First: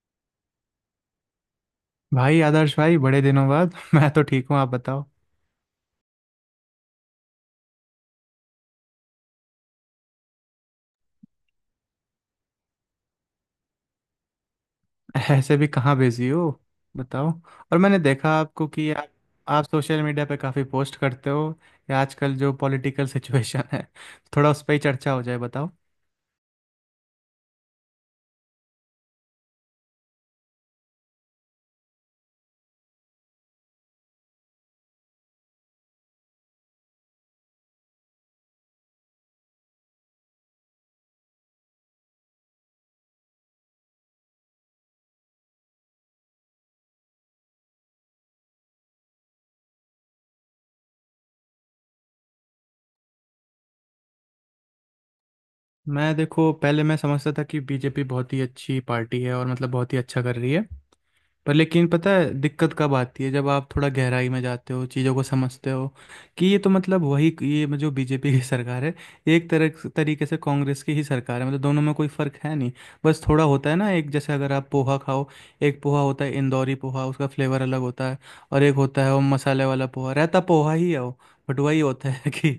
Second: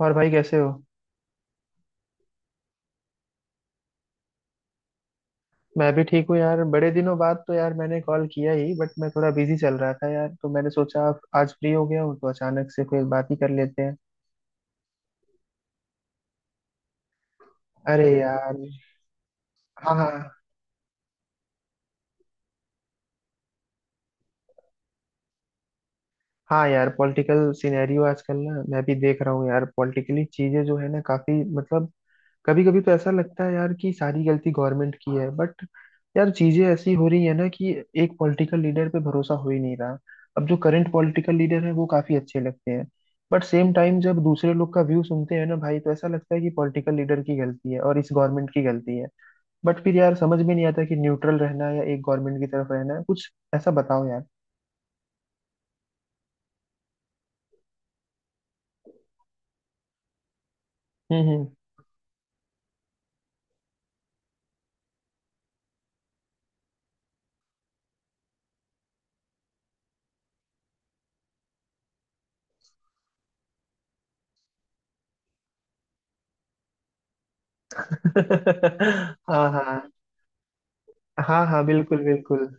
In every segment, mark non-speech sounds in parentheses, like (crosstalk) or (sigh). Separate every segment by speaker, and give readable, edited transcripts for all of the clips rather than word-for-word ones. Speaker 1: और भाई कैसे हो?
Speaker 2: भाई आदर्श भाई बड़े दिनों बाद (laughs) मैं तो ठीक हूँ। आप बताओ।
Speaker 1: मैं भी ठीक हूँ यार, बड़े दिनों बाद। तो यार मैंने कॉल किया ही, बट मैं थोड़ा बिजी चल रहा था यार, तो मैंने सोचा आप आज फ्री हो गया हूँ तो अचानक से कोई बात ही कर लेते हैं।
Speaker 2: ऐसे भी कहाँ बिजी हो? बताओ। और मैंने
Speaker 1: अरे
Speaker 2: देखा
Speaker 1: यार,
Speaker 2: आपको कि आप
Speaker 1: हाँ
Speaker 2: सोशल
Speaker 1: हाँ।
Speaker 2: मीडिया पे काफ़ी पोस्ट करते हो, या आजकल जो पॉलिटिकल सिचुएशन है, थोड़ा उस पर ही चर्चा हो जाए, बताओ।
Speaker 1: हाँ यार, पॉलिटिकल सिनेरियो आजकल ना मैं भी देख रहा हूँ यार, पॉलिटिकली चीजें जो है ना काफी मतलब कभी कभी तो ऐसा लगता है यार कि सारी गलती गवर्नमेंट की है। बट यार चीजें ऐसी हो रही है ना कि एक पॉलिटिकल लीडर पे भरोसा हो ही नहीं रहा। अब जो करंट पॉलिटिकल लीडर है वो काफी अच्छे लगते हैं, बट सेम टाइम जब दूसरे लोग का व्यू सुनते हैं ना भाई, तो ऐसा लगता है कि पॉलिटिकल लीडर की गलती है और इस गवर्नमेंट की गलती है। बट फिर यार समझ में नहीं आता कि न्यूट्रल रहना है या एक गवर्नमेंट की तरफ रहना है, कुछ ऐसा बताओ यार।
Speaker 2: मैं, देखो, पहले मैं समझता था कि बीजेपी बहुत ही अच्छी पार्टी है और मतलब बहुत ही अच्छा कर रही है।
Speaker 1: हम्म।
Speaker 2: पर लेकिन पता है दिक्कत कब आती है, जब आप थोड़ा गहराई में जाते हो, चीज़ों को समझते हो कि ये तो मतलब वही, ये जो बीजेपी की (laughs) सरकार है, ये एक तरह तरीके से कांग्रेस की ही सरकार है। मतलब दोनों में कोई फ़र्क है नहीं। बस थोड़ा होता है ना, एक जैसे अगर आप पोहा खाओ, एक पोहा होता है इंदौरी पोहा, उसका फ्लेवर अलग होता है, और एक होता है
Speaker 1: (laughs)
Speaker 2: वो
Speaker 1: हाँ
Speaker 2: मसाले वाला
Speaker 1: हाँ।
Speaker 2: पोहा, रहता पोहा ही है वो।
Speaker 1: हाँ
Speaker 2: बट
Speaker 1: हाँ,
Speaker 2: वही
Speaker 1: बिल्कुल
Speaker 2: होता है (laughs)
Speaker 1: बिल्कुल।
Speaker 2: कि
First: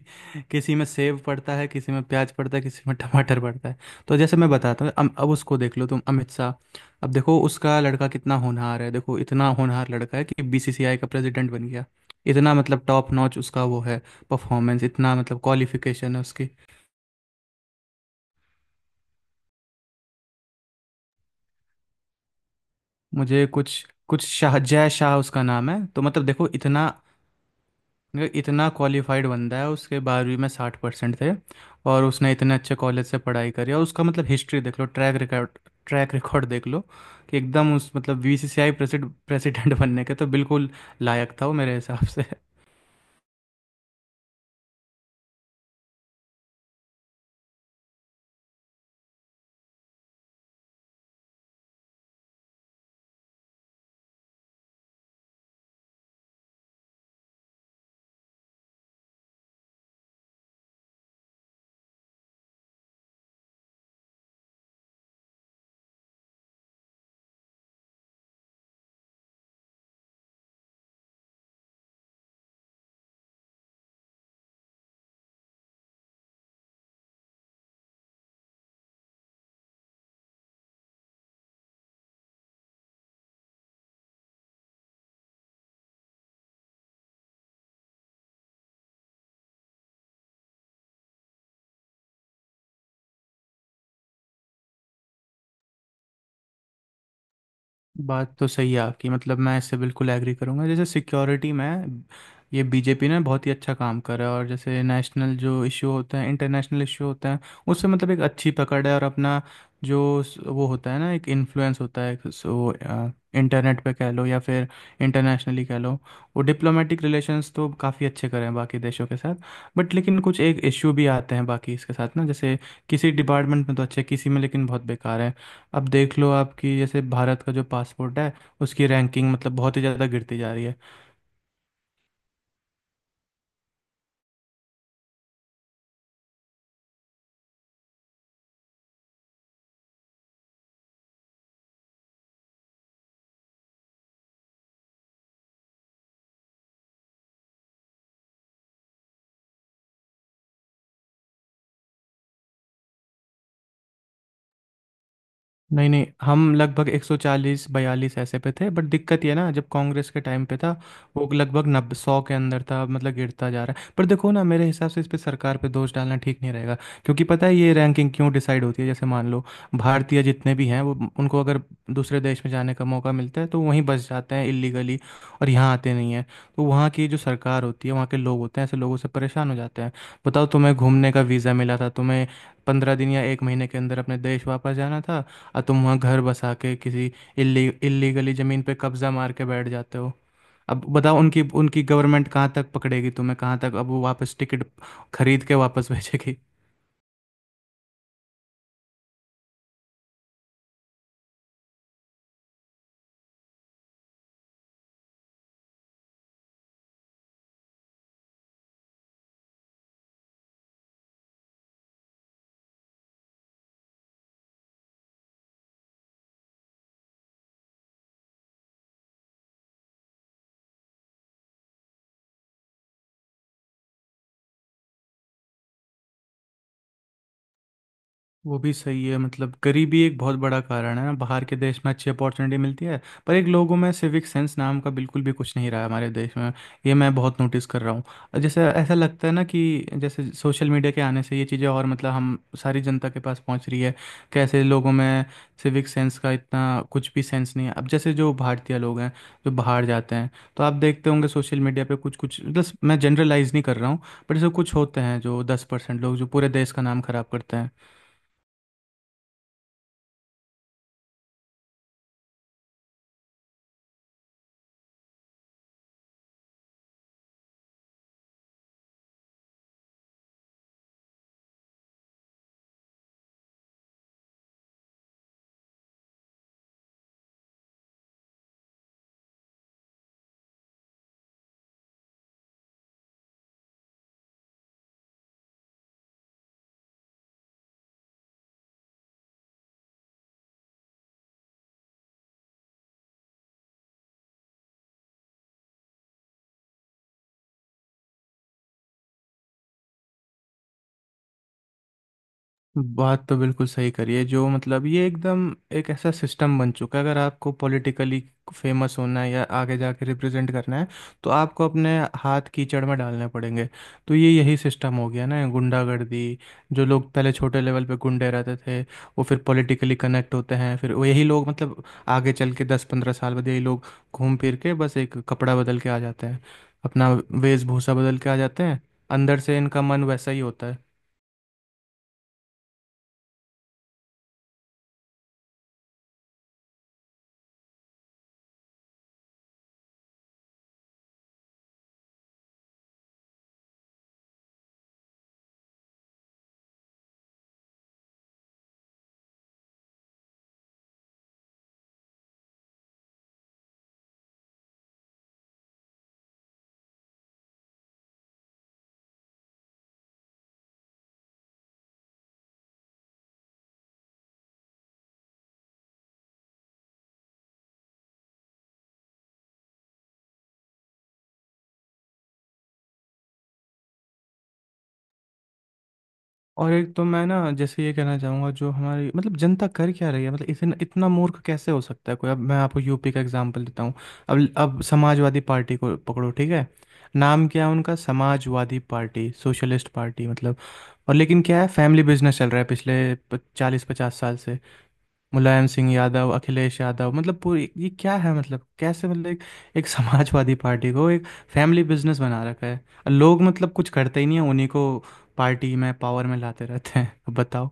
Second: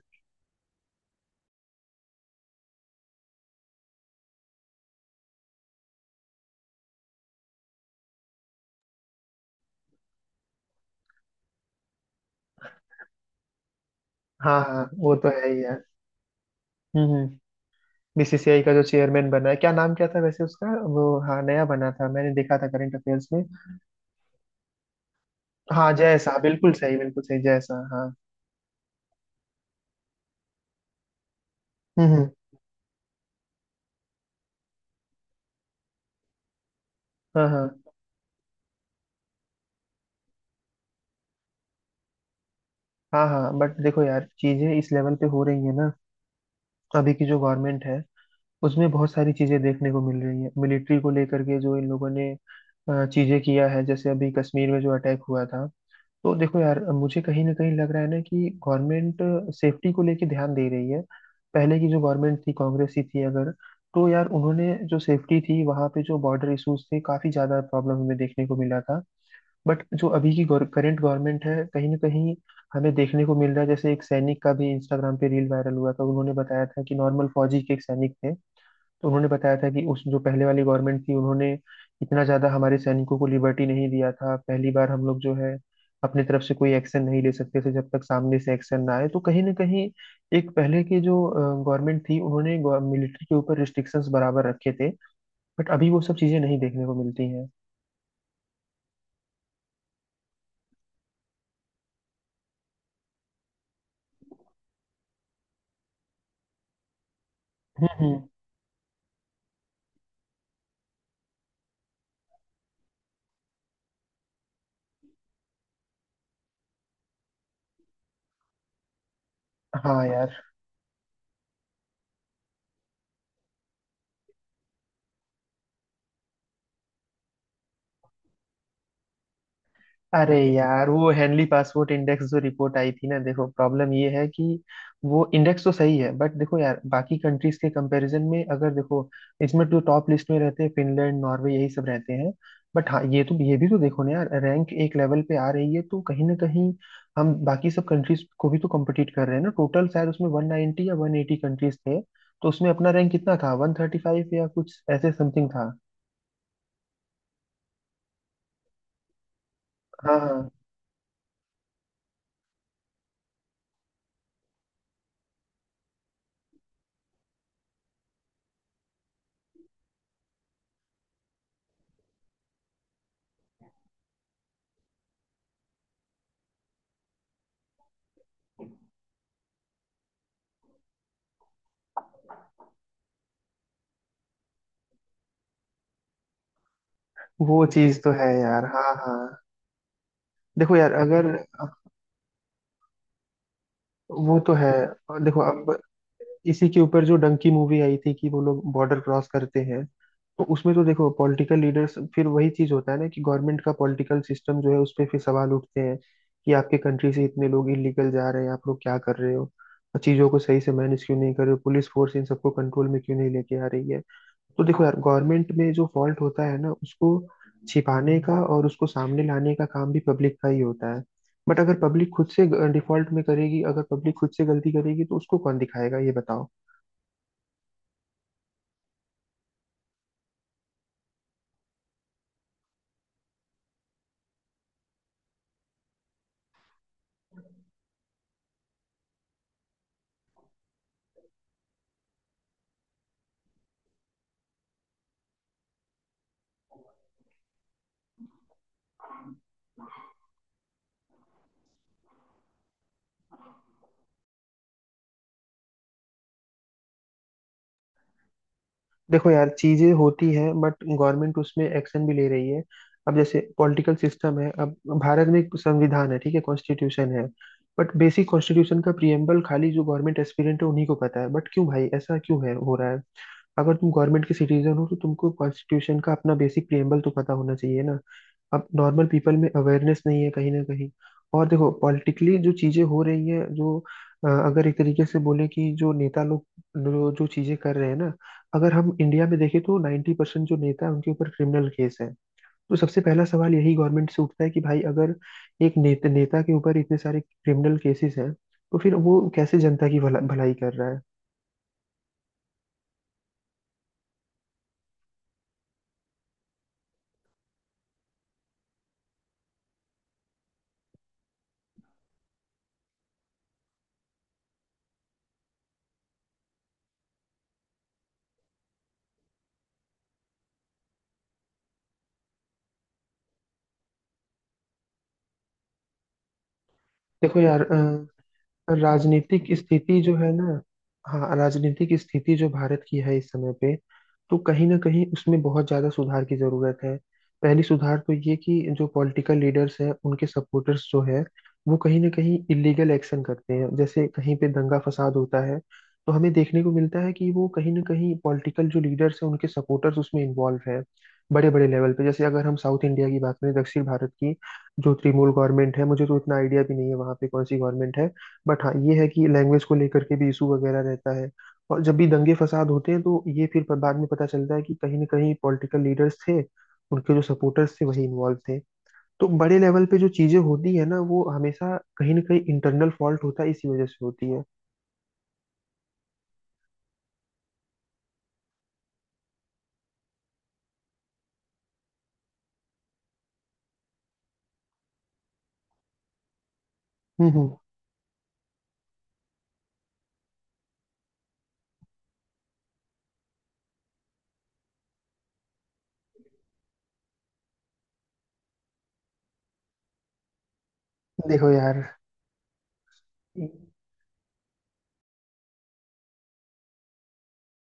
Speaker 2: किसी में सेव पड़ता है, किसी में प्याज पड़ता है, किसी में टमाटर पड़ता है। तो जैसे मैं बताता हूँ, अब उसको देख लो तुम, अमित शाह। अब देखो उसका लड़का कितना होनहार है, देखो इतना होनहार लड़का है कि बीसीसीआई का प्रेसिडेंट बन गया। इतना मतलब टॉप नॉच उसका वो है,
Speaker 1: हाँ हाँ,
Speaker 2: परफॉर्मेंस,
Speaker 1: वो
Speaker 2: इतना
Speaker 1: तो
Speaker 2: मतलब
Speaker 1: है ही यार।
Speaker 2: क्वालिफिकेशन है उसकी।
Speaker 1: हम्म। बीसीसीआई का जो चेयरमैन बना है, क्या नाम क्या था वैसे उसका? वो हाँ, नया बना था, मैंने देखा था करंट अफेयर्स में।
Speaker 2: मुझे कुछ कुछ शाह, जय शाह उसका नाम है।
Speaker 1: हाँ
Speaker 2: तो
Speaker 1: जय
Speaker 2: मतलब
Speaker 1: शाह,
Speaker 2: देखो,
Speaker 1: बिल्कुल
Speaker 2: इतना
Speaker 1: सही बिल्कुल सही, जय शाह हाँ।
Speaker 2: इतना क्वालिफाइड बंदा है, उसके 12वीं में 60% थे। और
Speaker 1: हम्म।
Speaker 2: उसने इतने अच्छे कॉलेज से पढ़ाई करी, और उसका मतलब हिस्ट्री देख लो, ट्रैक रिकॉर्ड। ट्रैक रिकॉर्ड देख लो कि
Speaker 1: हाँ हाँ।
Speaker 2: एकदम उस मतलब बीसीसीआई प्रेसिडेंट प्रेसिडेंट (laughs) बनने के तो बिल्कुल लायक था वो मेरे हिसाब से।
Speaker 1: हाँ हाँ, बट देखो यार चीजें इस लेवल पे हो रही है ना। अभी की जो गवर्नमेंट है उसमें बहुत सारी चीजें देखने को मिल रही है मिलिट्री को लेकर के, जो इन लोगों ने चीजें किया है, जैसे अभी कश्मीर में जो अटैक हुआ था। तो देखो यार मुझे कहीं ना कहीं लग रहा है ना कि गवर्नमेंट सेफ्टी को लेके ध्यान दे रही है। पहले की जो गवर्नमेंट थी, कांग्रेस की थी अगर, तो यार उन्होंने जो सेफ्टी थी, वहाँ पे जो बॉर्डर इश्यूज थे, काफी ज्यादा प्रॉब्लम हमें देखने को मिला था। बट जो अभी की करंट गवर्नमेंट है कहीं ना कहीं हमें देखने को मिल रहा है, जैसे एक सैनिक का भी इंस्टाग्राम पे रील वायरल हुआ था, उन्होंने बताया था कि नॉर्मल फौजी के एक सैनिक थे, तो उन्होंने बताया था कि उस जो पहले वाली गवर्नमेंट थी उन्होंने इतना ज्यादा हमारे सैनिकों को लिबर्टी नहीं दिया था। पहली बार हम लोग जो है अपनी तरफ से कोई एक्शन नहीं ले सकते थे जब तक सामने से एक्शन ना आए, तो कहीं ना कहीं एक पहले की जो गवर्नमेंट थी उन्होंने मिलिट्री के ऊपर रिस्ट्रिक्शंस बराबर रखे थे, बट अभी वो सब चीजें नहीं देखने को मिलती हैं।
Speaker 2: बात तो सही है आपकी। मतलब मैं इससे बिल्कुल एग्री करूंगा। जैसे सिक्योरिटी में ये बीजेपी ने बहुत ही अच्छा काम करा है, और जैसे नेशनल जो इशू होते हैं, इंटरनेशनल इशू होते हैं,
Speaker 1: हम्म
Speaker 2: उससे मतलब एक
Speaker 1: हम्म।
Speaker 2: अच्छी पकड़ है, और अपना जो वो होता है ना, एक इन्फ्लुएंस होता है, सो इंटरनेट पे कह लो या फिर इंटरनेशनली कह लो, वो डिप्लोमेटिक रिलेशंस तो काफ़ी अच्छे करे हैं बाकी देशों के साथ। बट
Speaker 1: हाँ
Speaker 2: लेकिन कुछ
Speaker 1: यार।
Speaker 2: एक इशू भी आते हैं बाकी इसके साथ ना, जैसे किसी डिपार्टमेंट में तो अच्छे, किसी में लेकिन बहुत बेकार है। अब देख लो आपकी जैसे भारत का जो पासपोर्ट है, उसकी रैंकिंग मतलब बहुत ही ज़्यादा
Speaker 1: अरे
Speaker 2: गिरती जा रही है।
Speaker 1: यार वो हेनली पासपोर्ट इंडेक्स जो रिपोर्ट आई थी ना, देखो प्रॉब्लम ये है कि वो इंडेक्स तो सही है, बट देखो यार बाकी कंट्रीज के कंपैरिजन में अगर देखो, इसमें तो टॉप लिस्ट में रहते हैं फिनलैंड नॉर्वे यही सब रहते हैं। बट हाँ ये तो, ये भी तो देखो ना यार, रैंक एक लेवल पे आ रही है तो कहीं ना कहीं हम बाकी सब कंट्रीज को भी तो कम्पिटिट कर रहे हैं ना। टोटल शायद उसमें वन नाइनटी या वन एटी कंट्रीज थे, तो उसमें अपना रैंक कितना था, वन थर्टी फाइव या कुछ ऐसे समथिंग था।
Speaker 2: नहीं नहीं, हम लगभग 140 42 ऐसे पे थे। बट दिक्कत ये है ना, जब कांग्रेस
Speaker 1: हाँ
Speaker 2: के टाइम
Speaker 1: हाँ,
Speaker 2: पे था वो लगभग नब्बे सौ के अंदर था। अब मतलब गिरता जा रहा है। पर देखो ना, मेरे हिसाब से इस पे, सरकार पे दोष डालना ठीक नहीं रहेगा। क्योंकि पता है ये रैंकिंग क्यों डिसाइड होती है? जैसे मान लो, भारतीय जितने भी हैं, वो उनको अगर दूसरे देश में जाने का मौका मिलता है, तो वहीं बस जाते हैं इलीगली, और यहाँ आते नहीं हैं। तो वहाँ की जो सरकार होती है, वहाँ के लोग होते हैं, ऐसे लोगों से परेशान हो जाते हैं। बताओ, तुम्हें घूमने का वीज़ा मिला था, तुम्हें 15 दिन या एक महीने के अंदर अपने देश वापस जाना था, और तुम वहाँ घर बसा के किसी
Speaker 1: वो चीज तो है
Speaker 2: इल्लीगली ज़मीन
Speaker 1: यार।
Speaker 2: पे
Speaker 1: हाँ
Speaker 2: कब्ज़ा
Speaker 1: हाँ,
Speaker 2: मार के बैठ जाते हो।
Speaker 1: देखो
Speaker 2: अब
Speaker 1: यार
Speaker 2: बताओ,
Speaker 1: अगर।
Speaker 2: उनकी उनकी गवर्नमेंट कहाँ तक पकड़ेगी तुम्हें, कहाँ तक अब वो वापस
Speaker 1: वो तो
Speaker 2: टिकट
Speaker 1: है। और देखो
Speaker 2: खरीद के
Speaker 1: अब
Speaker 2: वापस (laughs) भेजेगी।
Speaker 1: इसी के ऊपर जो डंकी मूवी आई थी कि वो लोग बॉर्डर क्रॉस करते हैं, तो उसमें तो देखो पॉलिटिकल लीडर्स फिर वही चीज होता है ना कि गवर्नमेंट का पॉलिटिकल सिस्टम जो है उस पर फिर सवाल उठते हैं कि आपके कंट्री से इतने लोग इलीगल जा रहे हैं, आप लोग क्या कर रहे हो और चीजों को सही से मैनेज क्यों नहीं कर रहे हो, पुलिस फोर्स इन सबको कंट्रोल में क्यों नहीं लेके आ रही है। तो देखो यार गवर्नमेंट में जो फॉल्ट होता है ना उसको छिपाने का और उसको सामने लाने का काम भी पब्लिक का ही होता है। बट अगर पब्लिक खुद से डिफॉल्ट में करेगी, अगर पब्लिक खुद से गलती करेगी तो उसको कौन दिखाएगा, ये बताओ।
Speaker 2: वो भी सही है। मतलब गरीबी एक बहुत बड़ा कारण है ना, बाहर के देश में अच्छी अपॉर्चुनिटी मिलती है। पर एक लोगों में सिविक सेंस नाम का बिल्कुल भी कुछ नहीं रहा है हमारे देश में, ये मैं बहुत नोटिस कर रहा हूँ। और जैसे ऐसा लगता है ना कि जैसे सोशल मीडिया के आने से ये चीज़ें, और मतलब हम, सारी जनता के पास पहुँच रही है कैसे लोगों में सिविक सेंस का इतना कुछ भी सेंस नहीं है। अब जैसे जो भारतीय लोग हैं जो बाहर जाते हैं, तो आप देखते होंगे सोशल मीडिया पे कुछ कुछ, मतलब मैं जनरलाइज नहीं कर रहा हूँ, पर जैसे कुछ होते हैं जो 10% लोग जो पूरे देश का नाम खराब करते हैं।
Speaker 1: देखो यार चीजें होती हैं बट गवर्नमेंट उसमें एक्शन भी ले रही है। अब जैसे पॉलिटिकल सिस्टम है, अब भारत में एक संविधान है, ठीक है, कॉन्स्टिट्यूशन है। बट बेसिक कॉन्स्टिट्यूशन का प्रिएम्बल खाली जो गवर्नमेंट एस्पिरेंट है उन्हीं को पता है, बट क्यों भाई, ऐसा क्यों है हो रहा है? अगर तुम गवर्नमेंट के सिटीजन हो तो तुमको कॉन्स्टिट्यूशन का अपना बेसिक प्रिएम्बल तो पता होना चाहिए ना। अब नॉर्मल पीपल में अवेयरनेस नहीं है कहीं ना कहीं। और देखो पॉलिटिकली जो चीजें हो रही है जो अगर एक तरीके से बोले कि जो नेता लोग जो जो चीजें कर रहे हैं ना, अगर हम इंडिया में देखें तो 90% परसेंट जो नेता है उनके ऊपर क्रिमिनल केस है। तो सबसे पहला सवाल यही गवर्नमेंट से उठता है कि भाई अगर एक नेता नेता के ऊपर इतने सारे क्रिमिनल केसेस हैं तो फिर वो कैसे जनता की भलाई कर रहा है?
Speaker 2: बात तो बिल्कुल सही करी है जो, मतलब ये एकदम एक ऐसा सिस्टम बन चुका है। अगर आपको पॉलिटिकली फेमस होना है या आगे जाके रिप्रेजेंट करना है, तो आपको अपने हाथ कीचड़ में डालने पड़ेंगे। तो ये यही सिस्टम हो गया ना, गुंडागर्दी। जो लोग पहले छोटे लेवल पे गुंडे रहते थे, वो फिर पॉलिटिकली कनेक्ट होते हैं, फिर वो यही लोग, मतलब आगे चल के 10-15 साल बाद यही लोग घूम फिर के बस एक कपड़ा बदल के आ जाते हैं, अपना
Speaker 1: देखो यार
Speaker 2: वेशभूषा बदल के आ जाते हैं। अंदर
Speaker 1: राजनीतिक
Speaker 2: से इनका
Speaker 1: स्थिति
Speaker 2: मन
Speaker 1: जो
Speaker 2: वैसा
Speaker 1: है
Speaker 2: ही
Speaker 1: ना,
Speaker 2: होता है।
Speaker 1: हाँ राजनीतिक स्थिति जो भारत की है इस समय पे, तो कहीं ना कहीं उसमें बहुत ज्यादा सुधार की जरूरत है। पहली सुधार तो ये कि जो पॉलिटिकल लीडर्स हैं उनके सपोर्टर्स जो है वो कहीं ना कहीं इलीगल एक्शन करते हैं, जैसे कहीं पे दंगा फसाद होता है तो हमें देखने को मिलता है कि वो कहीं ना कहीं पॉलिटिकल जो लीडर्स हैं उनके सपोर्टर्स उसमें इन्वॉल्व हैं। बड़े बड़े लेवल पे जैसे अगर हम साउथ इंडिया की बात करें, दक्षिण भारत की, जो तृणमूल गवर्नमेंट है, मुझे तो इतना आइडिया भी नहीं है वहाँ पे कौन सी गवर्नमेंट है, बट हाँ ये है कि लैंग्वेज को लेकर के भी इशू वगैरह रहता है और जब भी दंगे फसाद होते हैं तो ये फिर बाद में पता चलता है कि कहीं ना कहीं पॉलिटिकल लीडर्स थे, उनके जो सपोर्टर्स थे वही इन्वॉल्व थे। तो बड़े लेवल पे जो चीजें होती है ना वो हमेशा कहीं ना कहीं इंटरनल फॉल्ट होता है, इसी वजह से होती है।
Speaker 2: और एक तो मैं ना जैसे ये कहना चाहूँगा, जो हमारी मतलब जनता कर क्या रही है, मतलब इतना इतना मूर्ख कैसे हो सकता है कोई। अब मैं आपको यूपी का एग्जांपल देता हूँ। अब समाजवादी पार्टी को पकड़ो, ठीक है, नाम
Speaker 1: हम्म।
Speaker 2: क्या है उनका? समाजवादी पार्टी, सोशलिस्ट पार्टी, मतलब। और लेकिन क्या है? फैमिली बिजनेस चल रहा है पिछले 40-50 साल से। मुलायम सिंह यादव, अखिलेश यादव, मतलब पूरी, ये क्या है? मतलब कैसे? मतलब एक समाजवादी पार्टी को एक
Speaker 1: देखो यार,
Speaker 2: फैमिली बिजनेस बना रखा है, और लोग मतलब कुछ करते ही नहीं है। उन्हीं को पार्टी में, पावर में लाते रहते हैं। अब बताओ।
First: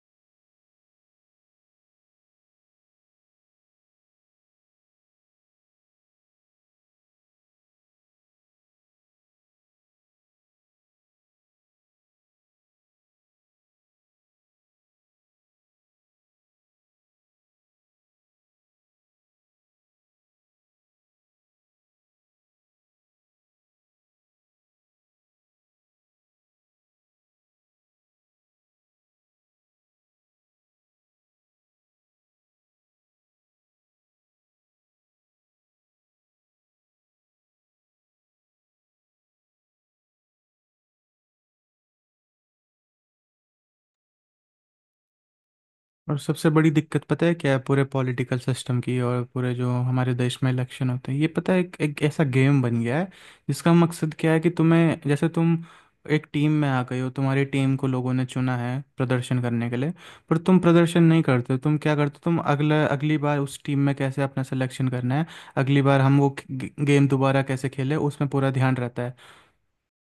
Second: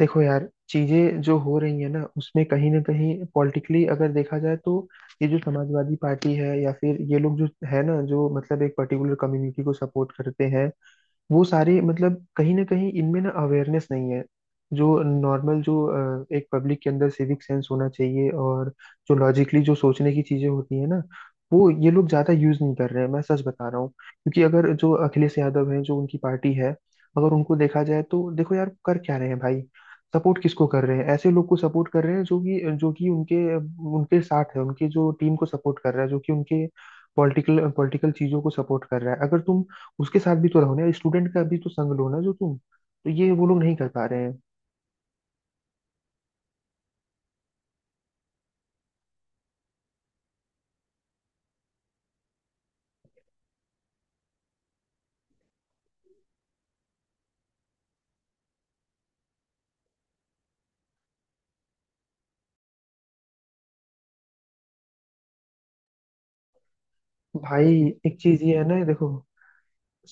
Speaker 1: देखो यार चीजें जो हो रही है ना उसमें कहीं ना कहीं पॉलिटिकली अगर देखा जाए तो, ये जो समाजवादी पार्टी है या फिर ये लोग जो है ना, जो मतलब एक पर्टिकुलर कम्युनिटी को सपोर्ट करते हैं, वो सारे मतलब कहीं ना कहीं इनमें ना अवेयरनेस नहीं है। जो नॉर्मल जो एक पब्लिक के अंदर सिविक सेंस होना चाहिए और जो लॉजिकली जो सोचने की चीजें होती है ना वो ये लोग ज्यादा यूज नहीं कर रहे हैं, मैं सच बता रहा हूँ, क्योंकि अगर जो अखिलेश यादव हैं, जो उनकी पार्टी है, अगर उनको देखा जाए तो देखो यार कर क्या रहे हैं भाई। सपोर्ट किसको कर रहे हैं, ऐसे लोग को सपोर्ट कर रहे हैं जो कि उनके उनके साथ है, उनके जो टीम को सपोर्ट कर रहा है, जो कि उनके पॉलिटिकल पॉलिटिकल चीजों को सपोर्ट कर रहा है। अगर तुम उसके साथ भी तो रहो ना यार, स्टूडेंट का भी तो संग लो ना, जो तुम, तो ये वो लोग नहीं कर पा रहे हैं।
Speaker 2: और सबसे बड़ी दिक्कत पता है क्या है पूरे पॉलिटिकल सिस्टम की? और पूरे जो हमारे देश में इलेक्शन होते हैं, ये पता है एक ऐसा गेम बन गया है जिसका मकसद क्या है कि तुम्हें, जैसे तुम एक टीम में आ गए हो, तुम्हारी टीम को लोगों ने चुना है प्रदर्शन करने के लिए, पर तुम प्रदर्शन नहीं करते हो, तुम क्या करते हो, तुम अगला अगली बार उस टीम में कैसे अपना सिलेक्शन करना है, अगली बार हम वो गेम दोबारा कैसे
Speaker 1: भाई
Speaker 2: खेले,
Speaker 1: एक
Speaker 2: उसमें
Speaker 1: चीज
Speaker 2: पूरा
Speaker 1: ये है
Speaker 2: ध्यान
Speaker 1: ना
Speaker 2: रहता
Speaker 1: देखो,
Speaker 2: है।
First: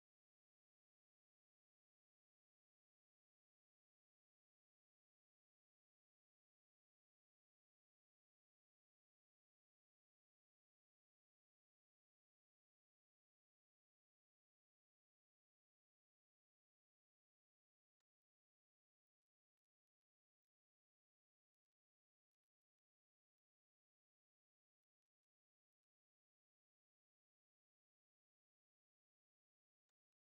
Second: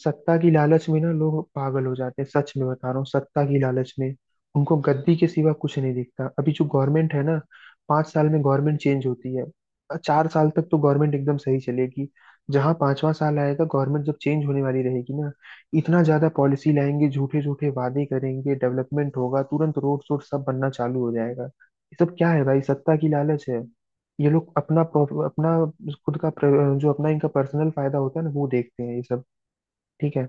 Speaker 1: सत्ता की लालच में ना लोग पागल हो जाते हैं, सच में बता रहा हूँ। सत्ता की लालच में उनको गद्दी के सिवा कुछ नहीं दिखता। अभी जो गवर्नमेंट है ना, पांच साल में गवर्नमेंट चेंज होती है, चार साल तक तो गवर्नमेंट एकदम सही चलेगी, जहां पांचवा साल आएगा गवर्नमेंट जब चेंज होने वाली रहेगी ना, इतना ज्यादा पॉलिसी लाएंगे, झूठे झूठे वादे करेंगे, डेवलपमेंट होगा तुरंत, रोड शोड सब बनना चालू हो जाएगा। ये सब क्या है भाई, सत्ता की लालच है। ये लोग अपना अपना खुद का जो अपना इनका पर्सनल फायदा होता है ना वो देखते हैं ये सब। ठीक है।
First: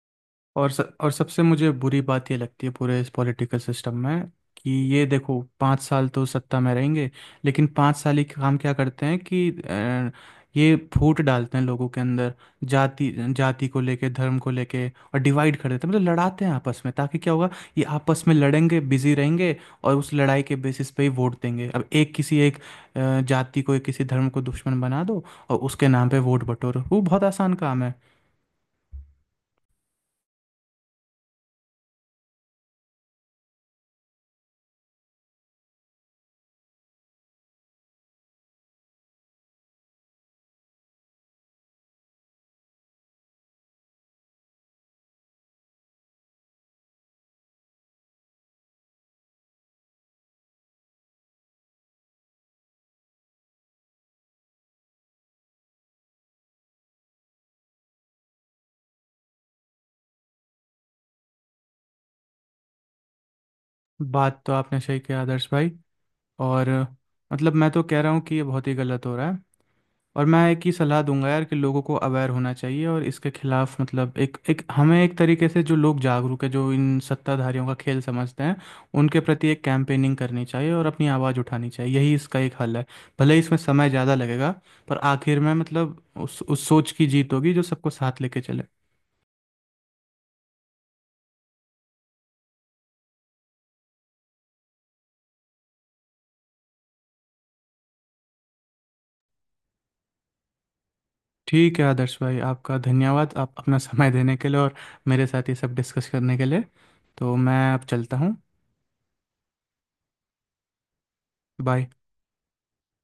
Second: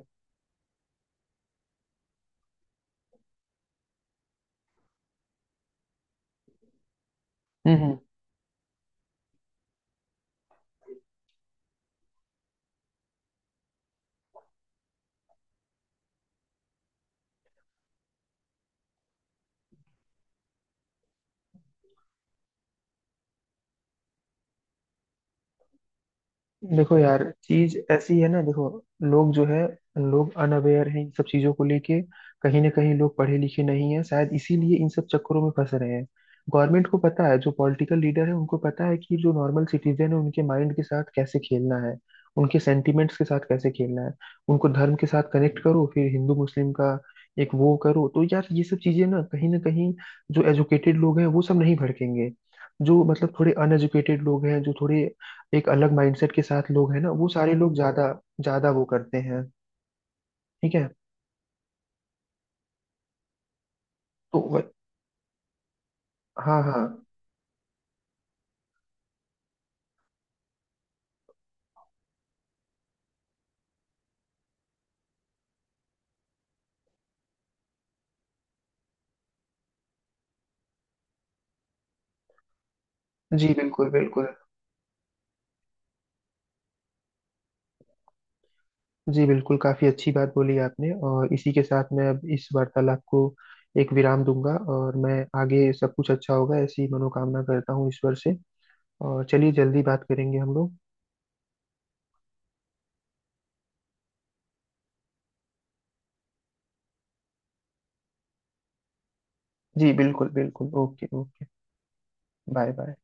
Speaker 2: और सबसे मुझे बुरी बात ये लगती है पूरे इस पॉलिटिकल सिस्टम में कि ये देखो 5 साल तो सत्ता में रहेंगे, लेकिन
Speaker 1: हम्म
Speaker 2: पाँच
Speaker 1: हम्म।
Speaker 2: साल ही काम क्या करते हैं कि ये फूट डालते हैं लोगों के अंदर, जाति, जाति को लेके धर्म को लेके, और डिवाइड कर देते हैं। मतलब लड़ाते हैं आपस में ताकि क्या होगा, ये आपस में लड़ेंगे, बिजी रहेंगे, और उस लड़ाई के बेसिस पे ही वोट देंगे। अब एक किसी एक जाति को, एक किसी धर्म को दुश्मन बना दो, और उसके नाम पे वोट बटोरो,
Speaker 1: देखो
Speaker 2: वो
Speaker 1: यार
Speaker 2: बहुत आसान
Speaker 1: चीज
Speaker 2: काम है।
Speaker 1: ऐसी है ना, देखो लोग जो है, लोग अनअवेयर हैं इन सब चीजों को लेके, कहीं ना कहीं लोग पढ़े लिखे नहीं है शायद, इसीलिए इन सब चक्करों में फंस रहे हैं। गवर्नमेंट को पता है, जो पॉलिटिकल लीडर है उनको पता है कि जो नॉर्मल सिटीजन है उनके माइंड के साथ कैसे खेलना है, उनके सेंटिमेंट्स के साथ कैसे खेलना है। उनको धर्म के साथ कनेक्ट करो, फिर हिंदू मुस्लिम का एक वो करो, तो यार ये सब चीजें ना कहीं ना कहीं, जो एजुकेटेड लोग हैं वो सब नहीं भड़केंगे, जो मतलब थोड़े अनएजुकेटेड लोग हैं, जो थोड़े एक अलग माइंडसेट के साथ लोग हैं ना, वो सारे लोग ज्यादा ज्यादा वो करते हैं। ठीक है, तो
Speaker 2: बात तो आपने सही किया आदर्श भाई।
Speaker 1: हाँ
Speaker 2: और
Speaker 1: हाँ।
Speaker 2: मतलब मैं तो कह रहा हूँ कि ये बहुत ही गलत हो रहा है, और मैं एक ही सलाह दूंगा यार कि लोगों को अवेयर होना चाहिए, और इसके खिलाफ मतलब एक एक हमें एक तरीके से, जो लोग जागरूक है, जो इन सत्ताधारियों का खेल समझते हैं, उनके प्रति एक कैंपेनिंग करनी चाहिए और अपनी आवाज़ उठानी चाहिए। यही इसका एक हल है। भले ही
Speaker 1: जी
Speaker 2: इसमें
Speaker 1: बिल्कुल
Speaker 2: समय ज़्यादा
Speaker 1: बिल्कुल।
Speaker 2: लगेगा, पर आखिर में मतलब उस सोच की जीत होगी जो सबको साथ लेके चले।
Speaker 1: जी बिल्कुल, काफी अच्छी बात बोली आपने, और इसी के साथ मैं अब इस वार्तालाप को एक विराम दूंगा, और मैं आगे सब कुछ अच्छा होगा ऐसी मनोकामना करता हूँ ईश्वर से, और चलिए जल्दी बात करेंगे हम लोग।
Speaker 2: ठीक है आदर्श भाई, आपका धन्यवाद आप अपना समय देने के लिए, और मेरे साथ ये सब डिस्कस करने के लिए। तो मैं अब चलता हूँ।
Speaker 1: जी बिल्कुल बिल्कुल, okay okay.
Speaker 2: Bye.
Speaker 1: Bye bye.